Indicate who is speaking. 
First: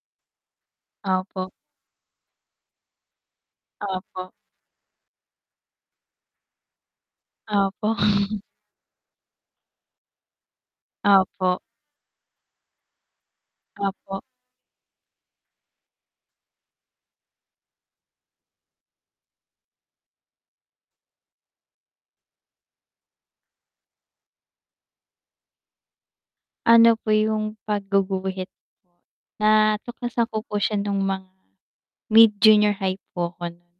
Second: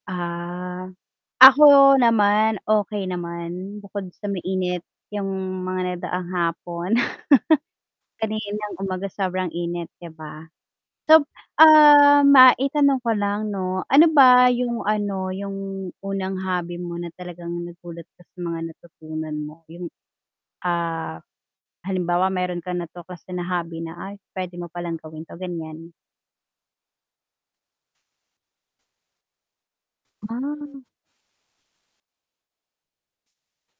Speaker 1: Ah.
Speaker 2: Opo.
Speaker 1: Ako naman okey naman bukod sa
Speaker 2: Opo.
Speaker 1: mainit yung mga nagdaang hapon.
Speaker 2: Opo.
Speaker 1: Kaninang umaga sobrang init, 'di ba? So,
Speaker 2: Opo.
Speaker 1: ah, maitanong ko lang 'no, ano
Speaker 2: Opo.
Speaker 1: ba yung ano, yung unang hobby mo na talagang nagulat ka sa mga natutunan mo. Yung, ah, halimbawa meron kang natuklasan na hobby na ay, puwede mo palang gawin 'to, gan'yan.
Speaker 2: Ano po yung pagguguhit. Natuklasan ko po siya
Speaker 1: Ah.
Speaker 2: nung mga mid-junior high po ako nun.